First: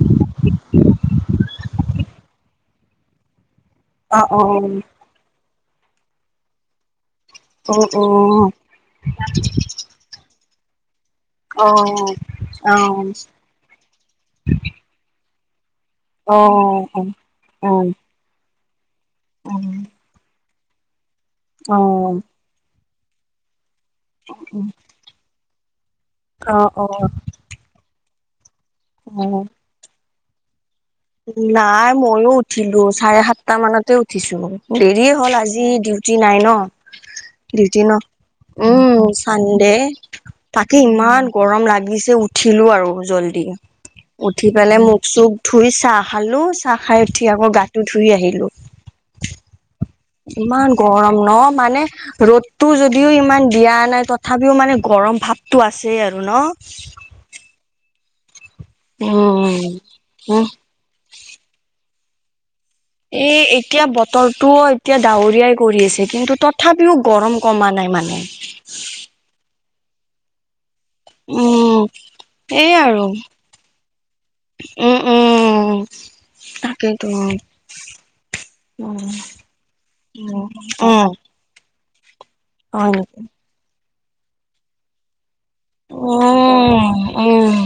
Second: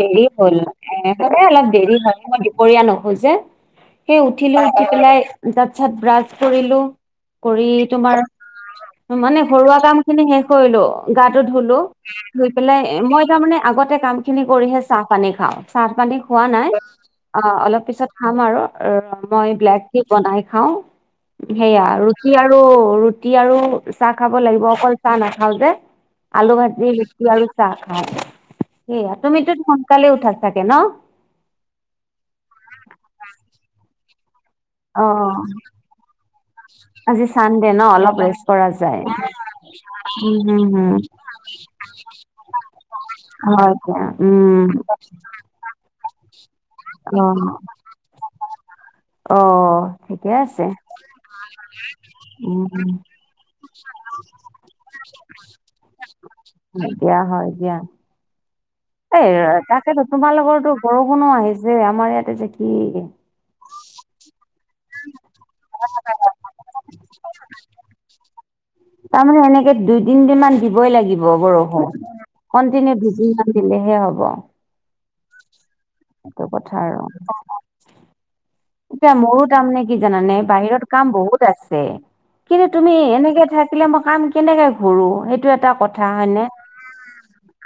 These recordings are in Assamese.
দেৰি হল ত আল [unintelligible] দেৰি হয়ই দুপৰীয়া নহয় যে সেই উঠিলৈ উঠি পেলাই তাৰপিছত ব্ৰাছ কৰিলো কৰি তোমাৰ মানে ঘৰুৱা কাম খিনি শেষ কৰিলো গাটো ধুলো ধুই পেলাই মই তাৰমানানে আগতে কাম খিনি কৰিহে চাহ পানী খাওঁ চাহ পানী খোৱা নাই অ অলপ পিছত খাম আৰু অ মই ব্লেক টি বনাই খাও সেয়া ৰুটি আৰু ৰুটি আৰু চাহ খাব লাগিব অকল চাহ নাখাওঁ যে আলু ভাজি তিনি জোতিআৰু আৰু চাহ খায় সেয়া তুমিতো সোনকালে উঠা চাগে ন নাই মইয়ো উঠিলো চাৰে সাতটা মানতে উঠিছো অ দেৰিয়ে হল আজি ডিউটি নাই ন আজি চানডে দিউতি ন অলপ ৰেষ্ট কৰা যায়। উম চানডে উম হম তাকে ইমান গৰম লাগে নিজেও উঠিলো আৰু জলদি হম হয় দিয়া উঠি উম পেলে মোক চোখ ধুই চাহ খালো চাহ খাই অ উঠি আকৌ গাটো ধুই আহিলো অ আছে ইমান গৰম ন মানে উম ৰ'দতো যদিও ইমান দিয়া নাই তথাপিও মানে গৰম ভাৱটো আছেই আৰু ন হয় দিয়া এ উম তাকেতো তোমাৰ উম লোকৰো বৰষুণো আহিছে আমাৰ ইয়াতে যে কি এ এতিয়া বতৰটো এতিয়া ডাৱৰীয়াই কৰি আছে কিন্তু তথাপিও গৰম কমা নাই মানে তাৰমানে এনেকে দুই তিনদিন মান দিবই লাগিব উম বৰষুণ এই কণ্টিনিউ আৰু দুদি মান দিলেহে হ'ব উম উম সেইটো কথা আৰু তাকেইতো [unintelligible] উম এতিয়া মোৰো তাৰ মানে কি জানানে বাহিৰত কাম উম বহুত আছে কিন্তু হয় তুমি নেকি এনেকে থাক থাছিলে মই কাম কৰো সেই টো এটা কথা হয় ন উম উম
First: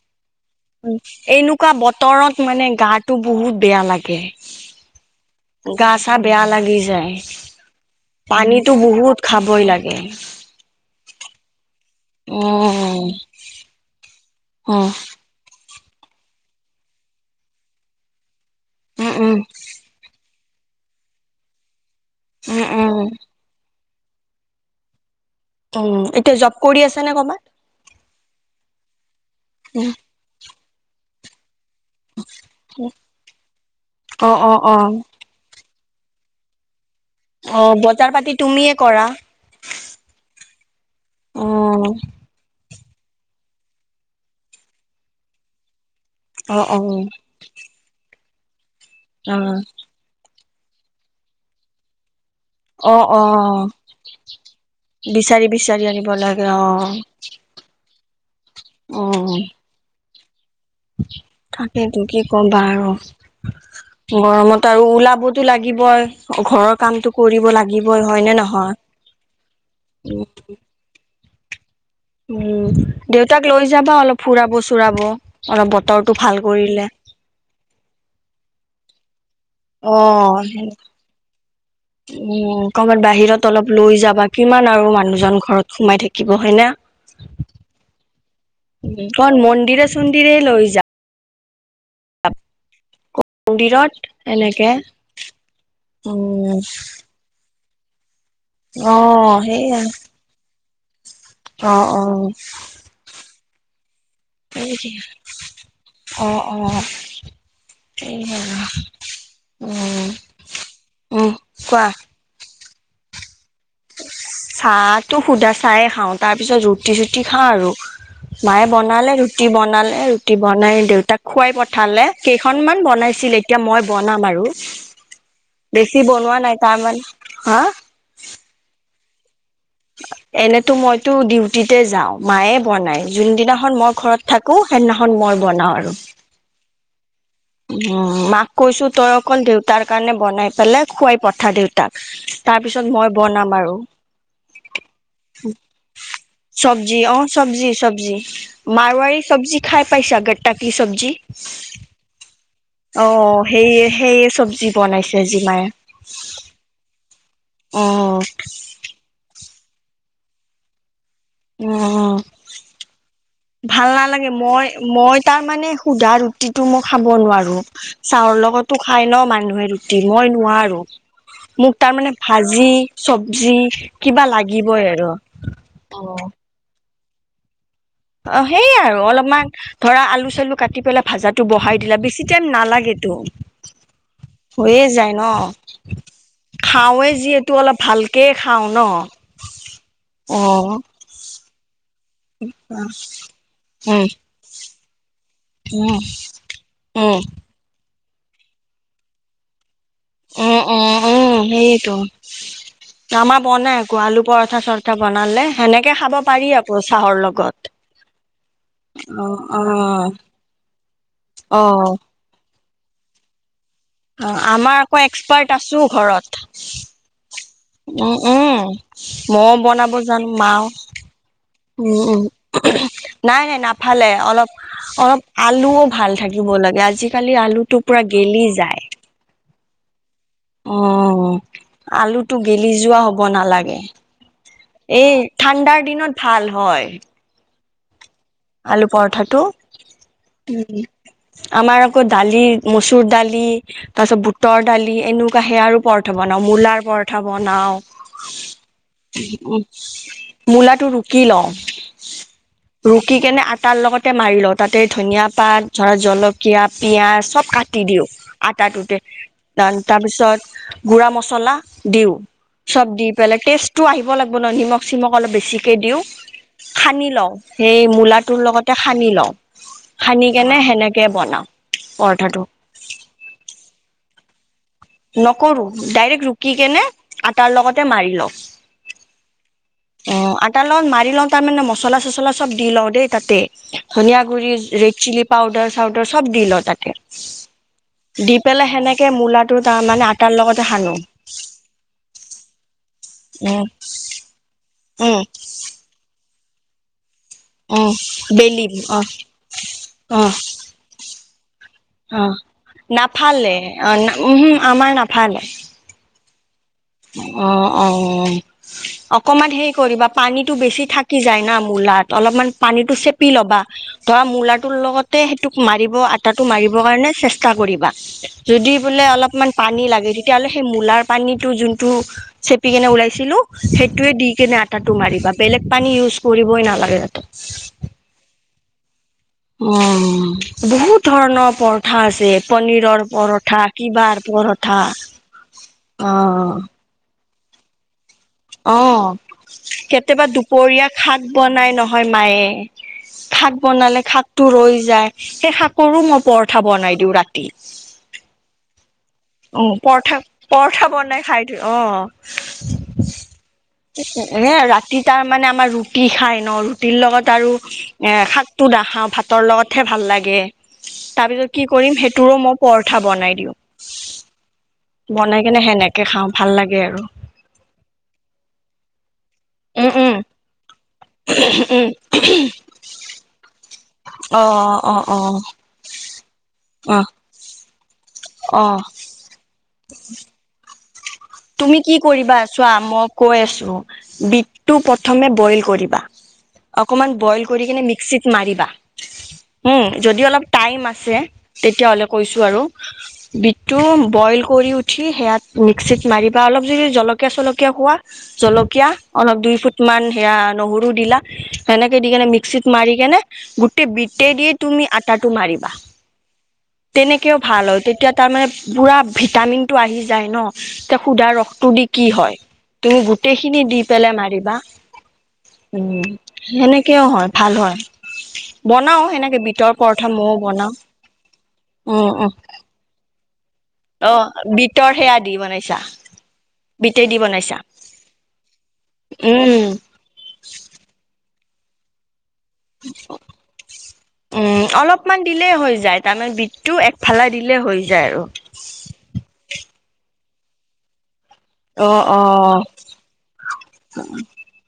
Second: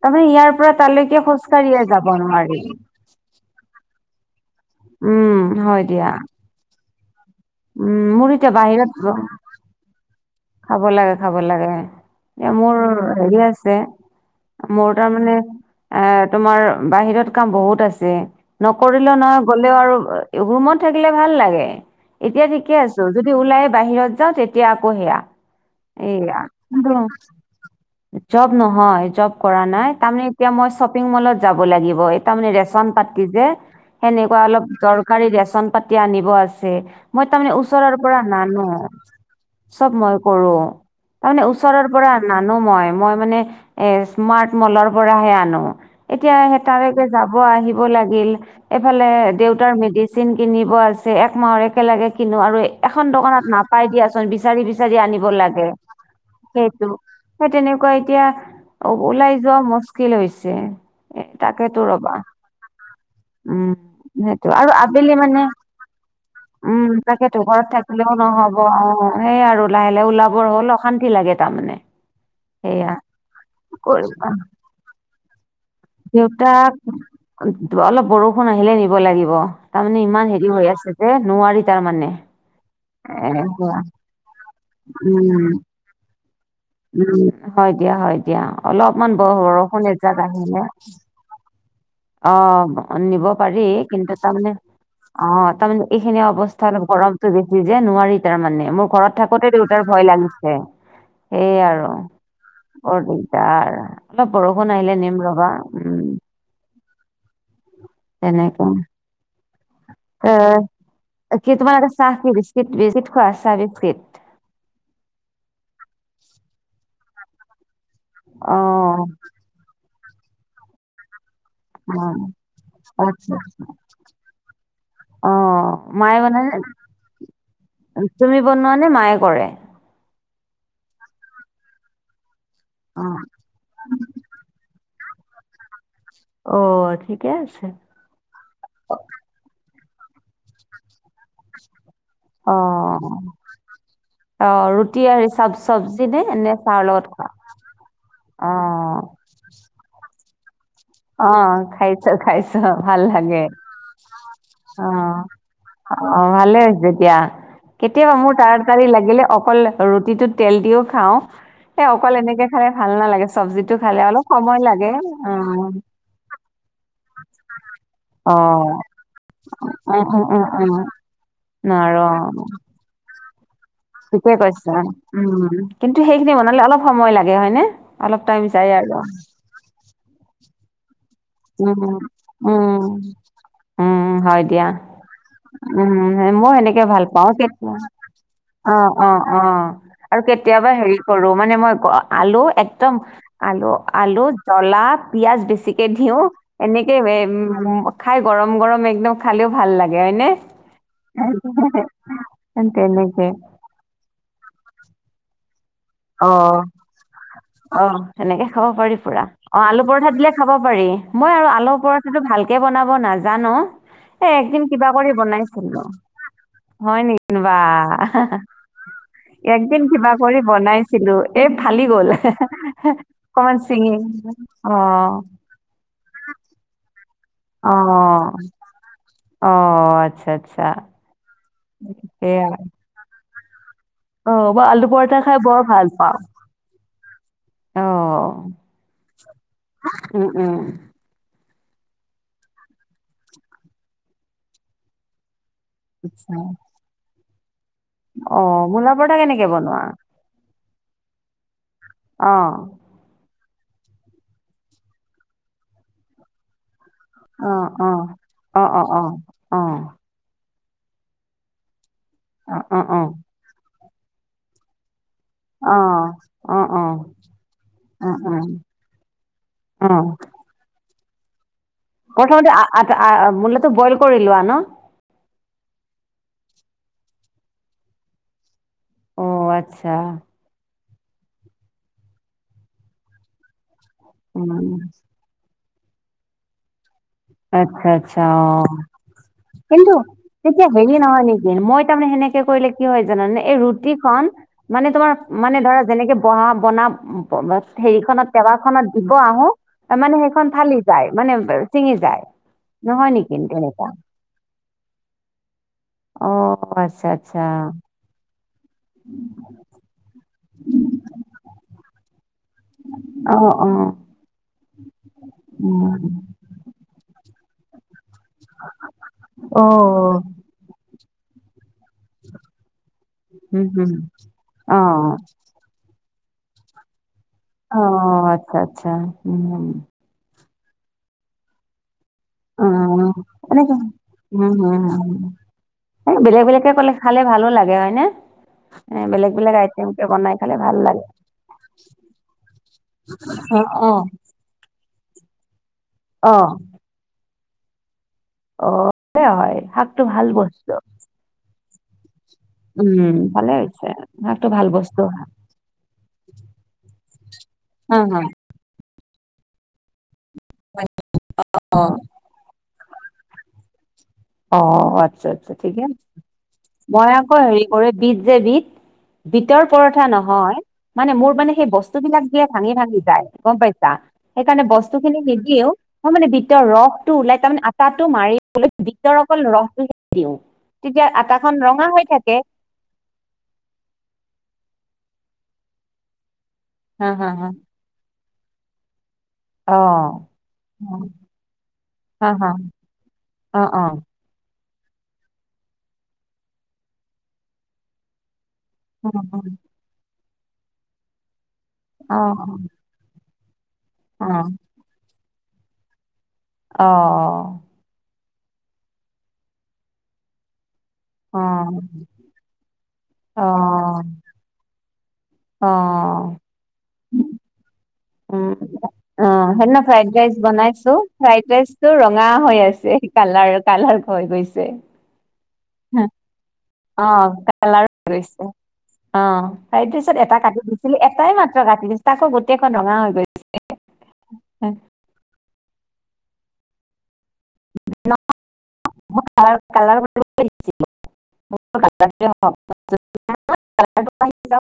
তাৰমানে ইয়াৰ পৰা তালৈকে এনেকুৱা খোজকাঢ়িয়ে যাব বতৰত নোৱাৰি। মানে গাটো বহুত বেয়া লাগে উম হয় গা দিয়া চা বেয়া লাগি যায় উম মোৰ এতিয়া পানীতো বাহিৰত বহুত খাবই লাগে। খাব লাগে খাব লাগে এয়া মোৰ উম, হেৰি আছে উম। মোৰ তাৰমানানে এ তোমাৰ বাহিৰত কাম বহুত আছে উম, নকৰিলেও উম, নহয় গ'লেও আৰু ৰুমত থাকিলে ভাল লাগে এতিয়া উম, ঠিকে উম, আছো যদি ওলাই বাহিৰত যাওঁ তেতিয়া আকৌ সেয়া উম, এতিয়া এয়া জব কৰি আছা নে ক'বাত? জব নহয় জব কৰা নাই উম। তাৰমানে এতিয়া মই শ্বপিং মলত যাব লাগিব তাৰমানে ৰেচন পাতি যে অ', সেনেকুৱা অ', অলপ অ'। দৰকাৰী ৰেচন পাতি আনিব আছে মই তাৰমানে অ', ওচৰৰ বজাৰ পৰা পাতি নানো তুমিয়ে কৰা? চব মই কৰো তাৰমানে ওচৰৰ অ', পৰা নানো মই মই মানে এ স্মাৰ্ট মলৰ পৰাহে আনো এতিয়া স অ', তালকে অ'। যাব আহিব লাগিল এইফালে অ', দেউতাৰ মেডিচিন কিনিব আছে একমাহৰ একেলগে কিনো আৰু এখন অ', অ দোকানত নাপাই দিয়াচোন বিচাৰি বিচাৰি আনি লাগে বিচাৰি আনিব লাগে সেই অ'। তেনেকুৱা এতিয়া উম। ওলাই যোৱা মস যে [unintelligible] এ তাকেতো তাকেইতো ৰবা কি ক'বা আৰু উম সেইটো গৰমত আৰু আবেলি ওলাবতো মানে লাগিবই। ঘৰৰ উম কামটো তাকেতো কৰিব ঘৰত লাগিবই থাকিলেও হয় নে নহব অ নহয়? সেইয়া আৰু লাহে লাহে উম। ওলাবৰ হ'ল অশান্তি লাগে তাৰমানে উম সেয়া দেউতাক লৈ যাবা অলপ কৰিবা ফুৰাব চুৰাব অলপ বতৰটো ভাল দেউতাক কৰিলে অলপ বৰষুণ আহিলে নিব লাগিব তাৰমানে অ ইমান হেৰি হৈ আছে যে নোৱাৰি তাৰমানে উম কবাত এ বাহিৰত অলপ সেয়া লৈ যাবা কিমান আৰু মানুহজন উম ঘৰত সোমাই থাকিব হয় না উম হয় দিয়া হয় দিয়া অলপমান বৰ কাৰণ মন্দিৰে বৰষুণ এজাক চন্দিৰে লৈ আহিলে যা অ নিব পাৰি মন্দিৰত কিন্তু তাৰমানে এনেকে অ তাৰমানে এইখিনি উম অৱস্থা অলপ গৰমতটো বেছি যে নোৱাৰি তাৰমানে মোক অ ঘৰত থাক সেইয়া দেউতাৰ ভয় লাগিছে সেইয়ে অ আৰু অ বৰ দিগদাৰ অলপ বৰষুণ আহিলে নিম ৰবা উম অ অ তেনেক উম উম কি তোমাৰ কোৱা চাহ কি দিছে বিস্কুট খোৱা [unintelligible] চাহটো সোধা চাহে খাওঁ তাৰপিছত ৰুটি চুটি খাওঁ আৰু মায়ে অ', বনালে ৰুটি বনালে ৰুটি বনাই দেউতাক খোৱাই পঠালে অ', কেইখনমান আচ্ছা বনাইছিল এতিয়া মই বনাম আৰু অ', বেছি মায়ে বনোৱা বনাই নে? নাই তাৰ মান হা তুমি বনোৱা মায়ে কৰে এনেতো মইতো ডিউটিতে যাওঁ মায়ে বনাই অ', যোনদিনাখন মই ঘৰত থাকো সেইদিনাখন মই বনাওঁ আৰু অ ঠিক উ মাক কৈছো তই অকল দেউতাৰ কাৰণে বনাই পেলাই খোৱাই পঠা দেউতাক তাৰ পিছত মই অ', বনাম আৰু অ', ৰুটি আৰু চব চবজি নে, নে চাহৰ চবজি লগত অ খোৱা? চবজি চব্জি অ'। মাৰুৱাৰী চব্জি খাই পাইছা গত্তাকি চব্জি অ', খাইছো ভাল অ লাগে সেই সেইয়ে চব্জি অ বনাইছে আজি মায়ে অ ভালে হৈছে দিয়া অ কেতিয়াবা মোৰ তাতাৰি লাগিলে অকল ৰুটিটোত তেল দিও খাওঁ এ অকল উম এনেকে খালে ভাল নালাগে চব্জিটো ভাল খালে অলপ নালাগে সময় মই লাগে মই অ তাৰ মানে সুধা ৰুটিটো মই খাব নোৱাৰো চাহৰ লগতো অ'। খাই ন মানুহে ৰুটি উম, উম, মই উম, উম, নোৱাৰো মোক তাৰ মানে ভাজি চবজি কিবা ঠিকেই কৈছা লাগিবই আৰু। উ কিন্তু সেইখিনি বনালে অলপ সময় লাগে হয় নে অ সেইয়াই আৰু অলপমান ধৰা আলু চালু কাটি পেলাই ভাজাটো উম, বঢ়াই দিলা বেছি টাইম উম, নালাগেতো উম, হয় দিয়া। হৈয়ে যায় ন উম, মইও সেনেকে ভাল খাওৱে পাওঁ যিহেতু কেতিয়া অলপ ভালকে খাওঁ। অ ন। অ অ আৰু অ কেতিয়াবা হেৰি কৰো মানে মই ক আলু একদম আলু উম আলু জ্বলা পিয়াজ বেছিকে উম দি দিও এনেকে উম উ খাই গৰম গৰম একদম খালেও ভাল লাগে- যেনে উম উম উম সেইয়েটো তেনেকে আমাৰ বনাই আকৌ আলু পৰঠা চৰঠা বনালে। সেনেকে খাব অ পাৰি আকৌ চাহৰ লগত। অ তেনেকে খাব পাৰি পুৰা অ আলু পৰঠা দিলে খাব পাৰি মই আৰু অ আলু পৰঠাটো ভালকে বনাব নাজানো। এ অ একদিন আমাৰ কিবা আকৌ কৰি এক্সপাৰ্ট আছো বনাইছিলো। ঘৰত হয় নেকি? বা উম উম মইও একদিন বনাব কিবা জানো কৰি মাও বনাই ছিলো এই ফালি উম গল উম নাই অকমান নাই চিঙি নাফালে অলপ অ অলপ আলুও ভাল থাকিব লাগে আজিকালি আলুটো পুৰা অ', গেলি যায়। অ আচ্ছ উম আলুটো সেয়া গেলি যোৱা হব নালাগে। অ', মই আলু এই পৰঠা খাই বৰ ঠাণ্ডাৰ ভাল দিনত পাওঁ ভাল হয়। অ'। আলু পৰঠাটো উম, উম। উ আমাৰ আকৌ দালি, মচুৰ দালি তাৰ পিছত বুটৰ দালি এনো কোৱাহে আৰু পৰঠা আচ্ছা বনাওঁ মূলাৰ পৰঠা বনাও অ মূলা পৰঠা কেনেকে বনোৱা? মূলাটো ৰুকি লও। অহ মানে আটাৰ লগতে মাৰি লওঁ তাতে ধনিয়া পাত ধৰ জলকীয়া পিয়াজ চব অ', কাটি অ'। দিওঁ অ', অ', আটাটোতে অ', অ', অ', দান তাৰপিছত গুৰা মছলা দিও অ', অ', চব অ', অ', দি অ'। পেলাই টেষ্টটো আহিব লাগিব ন নিমখ চিমখ অলপ বেছিকে দিও উম, সানি লও সে- গোলাটোৰ উম, লগতে সানি লও অ', সানি কেনে সেনেকে বনাও। প্ৰথমতে আ আ মূলাটো বইল কৰি লোৱা ন। নকৰো ডাইৰেক্ট ৰুকি কেনে আটাৰ লগতে মাৰি লও। অ আত অ আটা লগত মাৰি লও তাৰমানে মচলা চচলা চব দি লও দেই তাতে ধনিয়া গুড়ি উম, ৰেড চিলি পাউদাৰ চাউদাৰ চব দি ল তাতে আচ্ছা আচ্ছা দি অ পেলাই সেনেকে মূলাটো কিন্তু তাৰমানে আটাৰ লগতে তেতিয়া সানো হেৰি নহয় নেকি মই তাৰমানে সেনেকে কৰিলে কি হয় জানানে এই উম ৰুটি খন মানে তোমাৰ উম মানে ধৰা যেনেকে বহা বনা উম হেৰিখনত টৱা বেলিম খনত অ দিব আহো তাৰ মানে অ সেইখন ফালি যায় মানে চিঙি যায়। অ নহয় নেকি নাফালে তেনেকুৱা অ উম আমাৰ নাফালে অ আচ্ছা আচ্ছা অ অ অকমান হেৰি কৰিবা পানীতো বেছি থাকি যায় না মূলাত অলপমান পানীতো চেপি অ ল'বা অ ধৰা মূলাটোৰ লগতে সেইটোক মাৰিব আটাটো মাৰিবৰ কাৰণে চে- ষ্টা কৰিবা যদি বোলে অলপমান অ পানী লাগে তেতিয়া হ'লে মূলাৰ পানীটো যোন টো চেপি কেনে উলাইছিলো উম হম সেইটো দি কিনে অ আটাটো মাৰিবা বেলেগ পানী ইউজ কৰিবই নালাগে যাতে। অ আচ্ছা আচ্ছা। উম বহুত ধৰণৰ পৰ ঠা আছে অ পনীৰৰ পৰঠা এনেকে কিবা পৰঠা। এ অ বেলেগ বেলেগে ক'লে খালে ভালো লাগে হয় নে? অ কেতিয়াবা খালে ভাল দুপৰীয়া লাগে। শাক বনাই নহয় মায়ে। শাক অ অ। বনালে শাকটো ৰৈ যায়। সেই শাকৰো মই অ পৰঠা বনাই দিও ৰাতি। অ হয় অ শাকটো পৰঠা ভাল বস্তু পৰঠা বনাই খাই থু। অ। [unintelligible] ভালে হৈছে। শাকটো এ ভাল ৰাতি বস্তু তাৰ হয়। মানে আমাৰ ৰুটি খাই ন। ৰুটিৰ লগত তাৰো হা এ হা শাকটো নাখাওঁ। ভাতৰ লগতহে ভাল লাগে। তাৰপিছত কি অ। কৰিম সেইটোৰো মই পৰঠা বনাই দিওঁ। অ আচ্ছা বনাই আচছা কেনে ঠিকে। সেনেকে খাওঁ ভাল লাগে আৰু মই আকৌ হেৰি কৰে বিত যে বিত। বিত ৰ উম পৰঠা উম নহয়। মানে মোৰ মানে সেই উম বস্তু বিলাক যে ভাঙি ভাঙি যায়। পাইছা। অ সেইকাৰণে অ বস্তু অ খিনি নিদিয়েও মই মানে বিতৰ ৰস অ টো ওলাই তাৰমানে আটাটো মাৰি অ ৰ অকল ল [unintelligible] তেতিয়া আ তুমি কি কৰিবা ছোৱা মই কৈ আছো। বিতটো প্ৰ থমে বইল কৰিবা। অকমান হা হা বইল হা। কৰি কিনে মিক্সিত মাৰিবা। উম অ। যদি অলপ টাইম আছে তেতিয়াহলে হা কৈছো হা আৰু। অ বিতটো অ বইল কৰি উঠ। উঠি সেয়াত মিক্সিত মাৰিবা অলপ যদি জলকীয়া চলকীয়া খোৱা। জল কীয়া অ অলপ দুই ফুট মান সেয়া নহৰু দিলা। সেনেকে দি অ অ কেনে মিক্সিত মাৰি কেনে। গোটেই অ বিতেই দি তুমি আটাটো মাৰিবা। অ তেনেকেও ভাল হয়। তেতিয়া তাৰমানে পুৰা ভিটামিনটো আহি যায় ন। সুধা ৰসটো দি কি হয়। তুমি অ গোটেইখিনি দি পেলাই মাৰিবা। অ উম সেনেকেও হয় ভাল হয়। উ বনাও অ সেনেকে বিটৰ হেদিনা পৰঠা ফ্ৰাইড ময়ও ৰাইচ বনাও বনাইছো। ফ্ৰাইড ৰাইচ টো উম ৰঙা উম হৈ আছে। কালাৰ কালাৰ হৈ গৈছে। আতছা। অ কালাৰ গৈছে, অ উম ফ্ৰাইড ৰাইচত এটা কাটি দিছিলে। এটাই মা ত্ৰ কাটি তাকো গো উম অলপমান দি দিলে হৈ যায়। তাৰমানে বিতটো একফালা দিলে হৈ যায় আৰু। কালাৰ [unintelligible] অ অ। অহ হওক, কালাৰটো আহি যাওক,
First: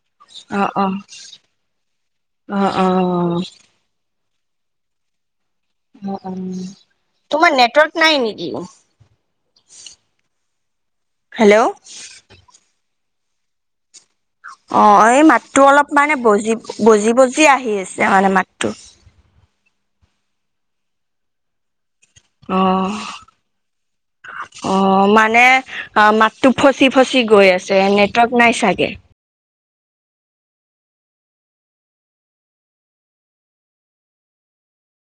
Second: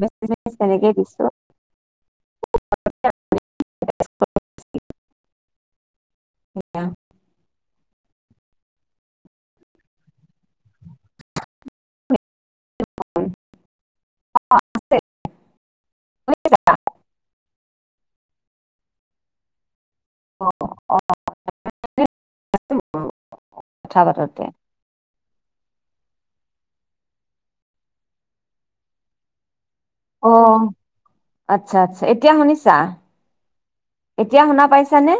বেছি বেছি অহ, তেনেকেই দিছো অহ অহ। [unintelligible] অ উম তোমাৰ নেটৱৰ্ক নাই নিকি? হেল্ল'। হয়। অ এই মাতটো অলপ মানে বজি বজি বজি আহি আছে মানে মাতটো। অ অ। অ কথা পাতোতে অ মা নে মাতটো ফচি ফচি গৈ আছে নেটৱৰ্ক নাই চাগে। অ, আচ্ছা আচ্ছা এতিয়া শুনিছা? এতিয়া শুনা পাইছানে?